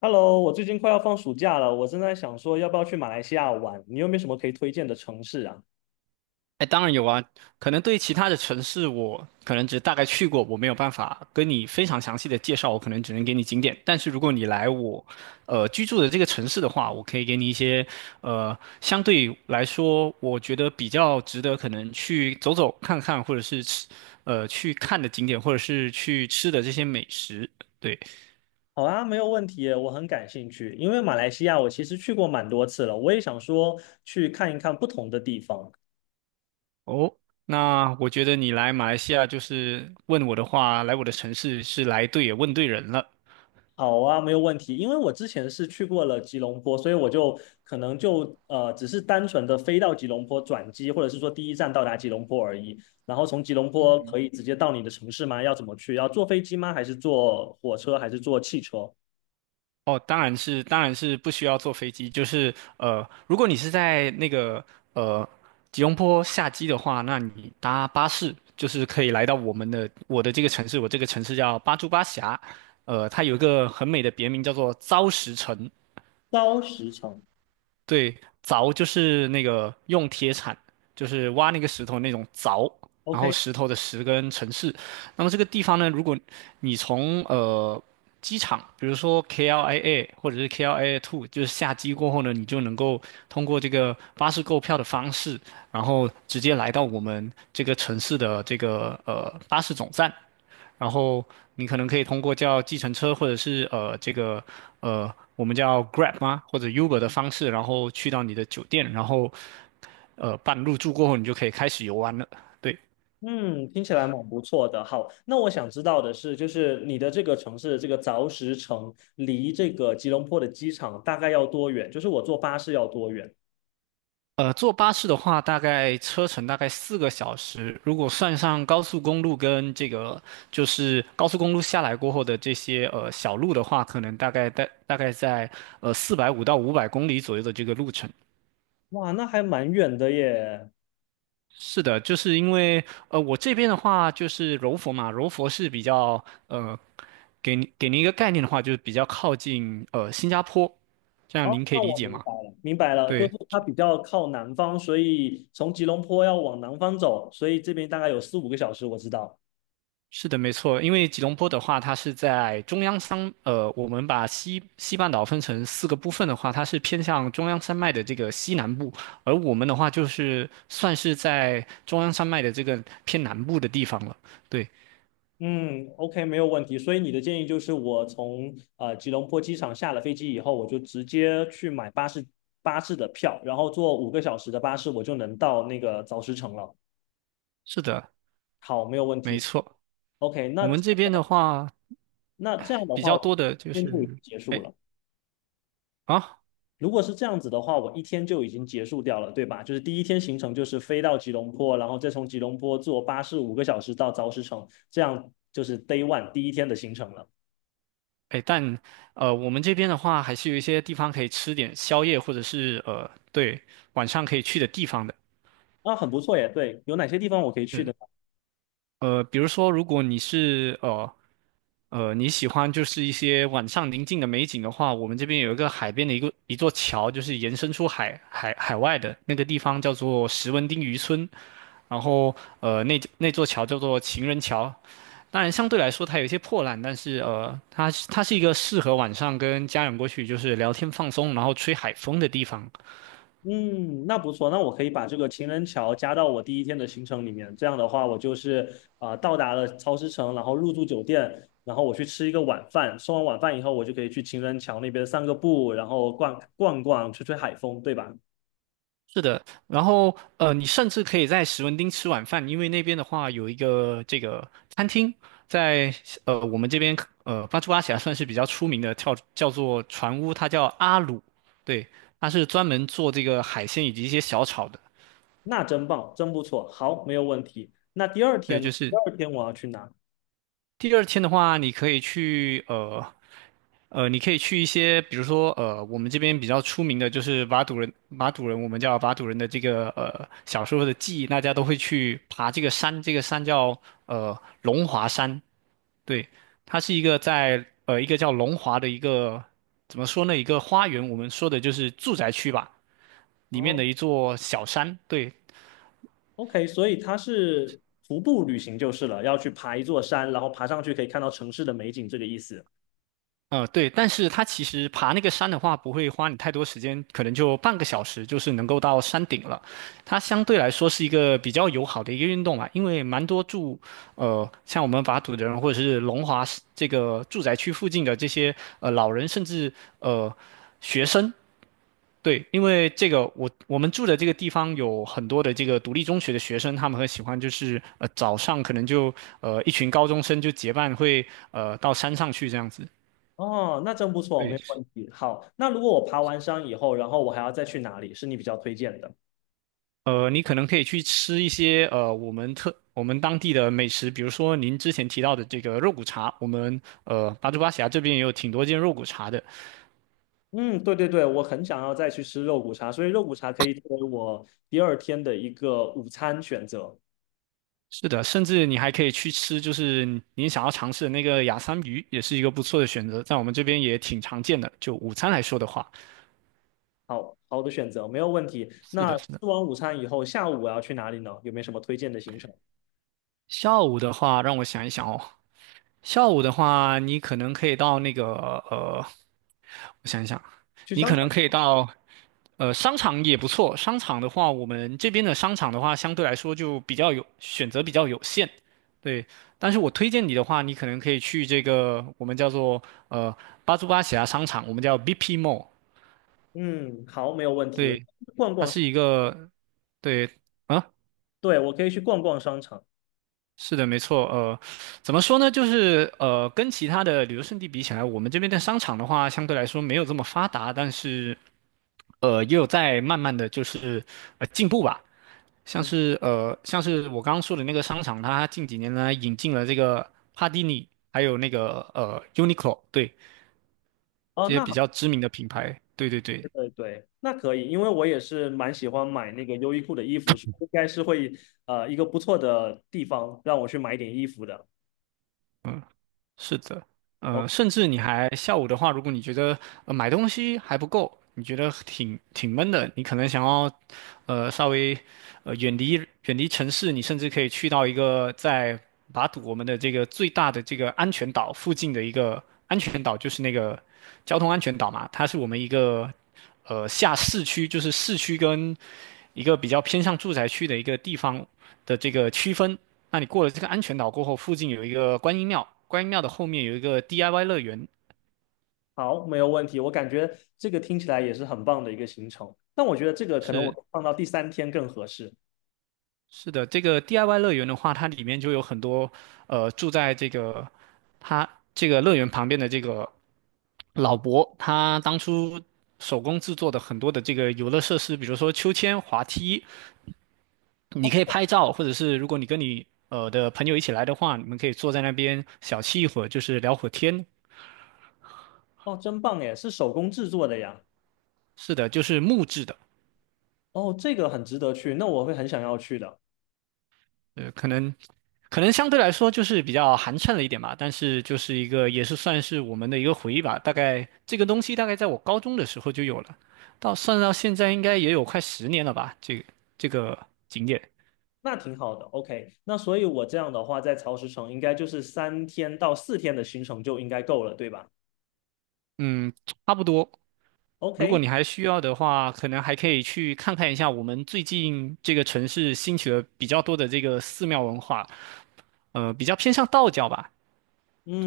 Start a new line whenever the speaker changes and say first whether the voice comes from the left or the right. left: Hello,我最近快要放暑假了，我正在想说要不要去马来西亚玩，你有没有什么可以推荐的城市啊？
right: 哎，当然有啊，可能对其他的城市，我可能只大概去过，我没有办法跟你非常详细的介绍，我可能只能给你景点。但是如果你来我，居住的这个城市的话，我可以给你一些，相对来说，我觉得比较值得可能去走走看看，或者是吃，去看的景点，或者是去吃的这些美食。对，
left: 好啊，没有问题耶我很感兴趣，因为马来西亚我其实去过蛮多次了，我也想说去看一看不同的地方。
right: 哦，那我觉得你来马来西亚就是问我的话，来我的城市是来对也问对人了。
left: 好啊，没有问题，因为我之前是去过了吉隆坡，所以我就可能就只是单纯的飞到吉隆坡转机，或者是说第一站到达吉隆坡而已。然后从吉隆坡可以直接到你的城市吗？要怎么去？要坐飞机吗？还是坐火车？还是坐汽车？
right: 哦，当然是不需要坐飞机。就是如果你是在那个呃吉隆坡下机的话，那你搭巴士就是可以来到我的这个城市，我这个城市叫巴珠巴峡，它有一个很美的别名叫做糟石城。
left: 高时程。
right: 对，凿就是那个用铁铲，就是挖那个石头那种凿，然后
left: OK。
right: 石头的石跟城市。那么这个地方呢，如果你从机场，比如说 KLIA 或者是 KLIA Two,就是下机过后呢，你就能够通过这个巴士购票的方式，然后直接来到我们这个城市的这个巴士总站。然后你可能可以通过叫计程车或者是这个我们叫 Grab 吗或者 Uber 的方式，然后去到你的酒店，然后办入住过后，你就可以开始游玩了。对，
left: 嗯，听起来蛮不错的。好，那我想知道的是，就是你的这个城市，这个凿石城离这个吉隆坡的机场大概要多远？就是我坐巴士要多远？
right: 坐巴士的话，大概车程大概4个小时，如果算上高速公路跟这个就是高速公路下来过后的这些小路的话，可能大概大概在450到500公里左右的这个路程。
left: 哇，那还蛮远的耶。
right: 是的，就是因为我这边的话就是柔佛嘛，柔佛是比较呃，给您一个概念的话，就是比较靠近新加坡，这样
left: 哦，
right: 您可
left: 那
right: 以理
left: 我
right: 解
left: 明
right: 吗？
left: 白了，明白了，就
right: 对，
left: 是它比较靠南方，所以从吉隆坡要往南方走，所以这边大概有4、5个小时，我知道。
right: 是的，没错，因为吉隆坡的话，它是在中央山，呃，我们把西半岛分成四个部分的话，它是偏向中央山脉的这个西南部，而我们的话就是算是在中央山脉的这个偏南部的地方了。对，
left: 嗯，OK，没有问题。所以你的建议就是，我从吉隆坡机场下了飞机以后，我就直接去买巴士的票，然后坐五个小时的巴士，我就能到那个早石城了。
right: 是的，
left: 好，没有问
right: 没
left: 题。
right: 错。
left: OK。那
right: 我们这边的话，
left: 那这样的
right: 比
left: 话，
right: 较
left: 我
right: 多的就
left: 今天就已经
right: 是，
left: 结束
right: 哎
left: 了。
right: 啊
left: 如果是这样子的话，我一天就已经结束掉了，对吧？就是第一天行程就是飞到吉隆坡，然后再从吉隆坡坐巴士五个小时到早石城，这样就是 Day One 第一天的行程了。
right: 哎，但我们这边的话，还是有一些地方可以吃点宵夜，或者是呃，对，晚上可以去的地方的。
left: 啊，很不错耶。对，有哪些地方我可以去
right: 是
left: 的？
right: 比如说，如果你是你喜欢就是一些晚上宁静的美景的话，我们这边有一个海边的一个一座桥，就是延伸出海外的那个地方叫做石文町渔村，然后那座桥叫做情人桥，当然，相对来说它有一些破烂，但是呃，它是一个适合晚上跟家人过去就是聊天放松，然后吹海风的地方。
left: 嗯，那不错，那我可以把这个情人桥加到我第一天的行程里面。这样的话，我就是到达了超石城，然后入住酒店，然后我去吃一个晚饭。吃完晚饭以后，我就可以去情人桥那边散个步，然后逛逛，吹吹海风，对吧？
right: 是的，然后你甚至可以在史文町吃晚饭，因为那边的话有一个这个餐厅，在我们这边巴珠巴峡算是比较出名的，叫做船屋，它叫阿鲁，对，它是专门做这个海鲜以及一些小炒的，
left: 那真棒，真不错。好，没有问题。那第二
right: 对，
left: 天呢？
right: 就
left: 第
right: 是
left: 二天我要去哪？
right: 第二天的话，你可以去你可以去一些，比如说我们这边比较出名的就是瓦杜人，瓦杜人我们叫瓦杜人的这个小时候的记忆，大家都会去爬这个山，这个山叫龙华山，对，它是一个在一个叫龙华的一个怎么说呢，一个花园，我们说的就是住宅区吧，里面
left: 哦
right: 的一座小山，对，
left: ，OK，所以它是徒步旅行就是了，要去爬一座山，然后爬上去可以看到城市的美景，这个意思。
right: 对，但是它其实爬那个山的话，不会花你太多时间，可能就半个小时，就是能够到山顶了。它相对来说是一个比较友好的一个运动嘛，因为蛮多住，像我们瓦土的人或者是龙华市这个住宅区附近的这些老人，甚至呃学生，对，因为这个我们住的这个地方有很多的这个独立中学的学生，他们很喜欢就是早上可能就一群高中生就结伴会到山上去这样子。
left: 哦，那真不错，没
right: 对，
left: 有问题。好，那如果我爬完山以后，然后我还要再去哪里，是你比较推荐的？
right: 你可能可以去吃一些我们当地的美食，比如说您之前提到的这个肉骨茶，我们巴珠巴峡这边也有挺多间肉骨茶的。
left: 嗯，对对对，我很想要再去吃肉骨茶，所以肉骨茶可以作为我第二天的一个午餐选择。
right: 是的，甚至你还可以去吃，就是您想要尝试的那个雅桑鱼，也是一个不错的选择，在我们这边也挺常见的。就午餐来说的话，
left: 好好的选择，没有问题。
right: 是的，
left: 那吃
right: 是的。
left: 完午餐以后，下午我要去哪里呢？有没有什么推荐的行程？
right: 下午的话，让我想一想哦，下午的话，你可能可以到那个呃，我想一想，
left: 去
right: 你
left: 商
right: 可能
left: 场。
right: 可以到商场也不错。商场的话，我们这边的商场的话，相对来说就比较有选择比较有限，对。但是我推荐你的话，你可能可以去这个我们叫做呃巴珠巴喜亚商场，我们叫 BP Mall,
left: 嗯，好，没有问题。
right: 对，
left: 逛
right: 它
left: 逛
right: 是
left: 是，
right: 一个对。啊。
left: 对，我可以去逛逛商场。
right: 是的，没错。怎么说呢？就是跟其他的旅游胜地比起来，我们这边的商场的话，相对来说没有这么发达，但是也有在慢慢的就是进步吧。像
left: 嗯，
right: 是像是我刚刚说的那个商场，它近几年呢引进了这个帕蒂尼，还有那个Uniqlo,对，
left: 哦，
right: 这些
left: 那，
right: 比
left: 好。
right: 较知名的品牌。对对对，
left: 对对，那可以，因为我也是蛮喜欢买那个优衣库的衣服，应该是会一个不错的地方让我去买点衣服的。
right: 是的，
left: 哦，
right: 甚至你还下午的话，如果你觉得买东西还不够，你觉得挺闷的，你可能想要稍微呃远离远离城市，你甚至可以去到一个在巴堵我们的这个最大的这个安全岛附近的一个安全岛，就是那个交通安全岛嘛，它是我们一个下市区，就是市区跟一个比较偏向住宅区的一个地方的这个区分。那你过了这个安全岛过后，附近有一个观音庙，观音庙的后面有一个 DIY 乐园。
left: 好，没有问题，我感觉这个听起来也是很棒的一个行程。但我觉得这个可能
right: 是
left: 我放到第三天更合适。
right: 是的，这个 DIY 乐园的话，它里面就有很多住在这个它这个乐园旁边的这个老伯，他当初手工制作的很多的这个游乐设施，比如说秋千、滑梯，你
left: 哦
right: 可以拍照，或者是如果你跟的朋友一起来的话，你们可以坐在那边小憩一会儿，就是聊会儿天，
left: 哦，真棒耶，是手工制作的呀。
right: 是的，就是木质的，
left: 哦，这个很值得去，那我会很想要去的。
right: 呃，可能可能相对来说就是比较寒碜了一点吧，但是就是一个也是算是我们的一个回忆吧。大概这个东西大概在我高中的时候就有了，到算到现在应该也有快10年了吧。这个景点，
left: 那挺好的，OK。那所以我这样的话，在曹石城应该就是3天到4天的行程就应该够了，对吧
right: 嗯，差不多。如果
left: ？OK，
right: 你还需要的话，可能还可以去看看一下我们最近这个城市兴起的比较多的这个寺庙文化，比较偏向道教吧。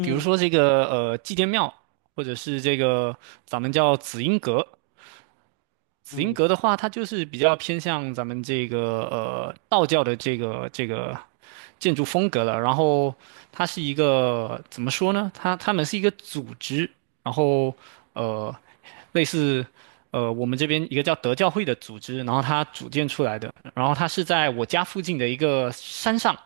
right: 比如说这个祭奠庙，或者是这个咱们叫紫英阁。紫英
left: 嗯，
right: 阁的话，它就是比较偏向咱们这个道教的这个建筑风格了。然后它是一个怎么说呢？它们是一个组织，然后呃类似我们这边一个叫德教会的组织，然后它组建出来的。然后它是在我家附近的一个山上，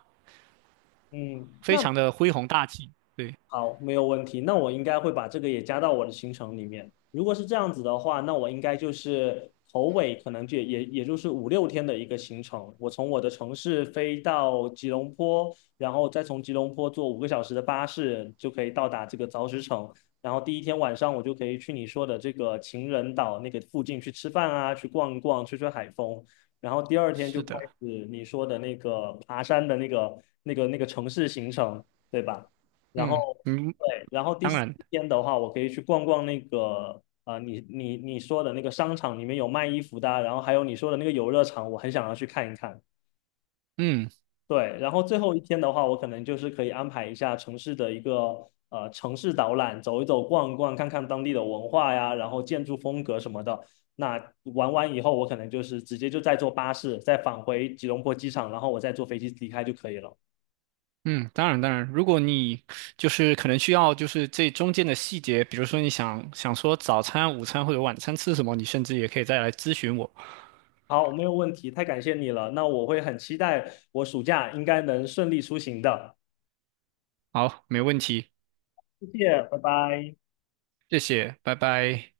left: 嗯，
right: 非
left: 那
right: 常的恢弘大气。对，
left: 好，没有问题。那我应该会把这个也加到我的行程里面。如果是这样子的话，那我应该就是头尾可能就也就是5、6天的一个行程。我从我的城市飞到吉隆坡，然后再从吉隆坡坐五个小时的巴士，就可以到达这个凿石城。然后第一天晚上我就可以去你说的这个情人岛那个附近去吃饭啊，去逛一逛，吹吹海风。然后第二天就
right: 是
left: 开
right: 的。
left: 始你说的那个爬山的那个城市行程，对吧？然
right: 嗯，
left: 后
right: 嗯。
left: 对，然后第
right: 当
left: 四
right: 然，
left: 天的话，我可以去逛逛那个你说的那个商场里面有卖衣服的啊然后还有你说的那个游乐场，我很想要去看一看。
right: 嗯
left: 对，然后最后一天的话，我可能就是可以安排一下城市的一个城市导览，走一走、逛一逛，看看当地的文化呀，然后建筑风格什么的。那玩完以后，我可能就是直接就再坐巴士，再返回吉隆坡机场，然后我再坐飞机离开就可以了。
right: 嗯，当然，如果你就是可能需要就是这中间的细节，比如说想说早餐、午餐或者晚餐吃什么，你甚至也可以再来咨询我。
left: 好，没有问题，太感谢你了。那我会很期待我暑假应该能顺利出行的。
right: 好，没问题，
left: 谢谢，拜拜。
right: 谢谢，拜拜。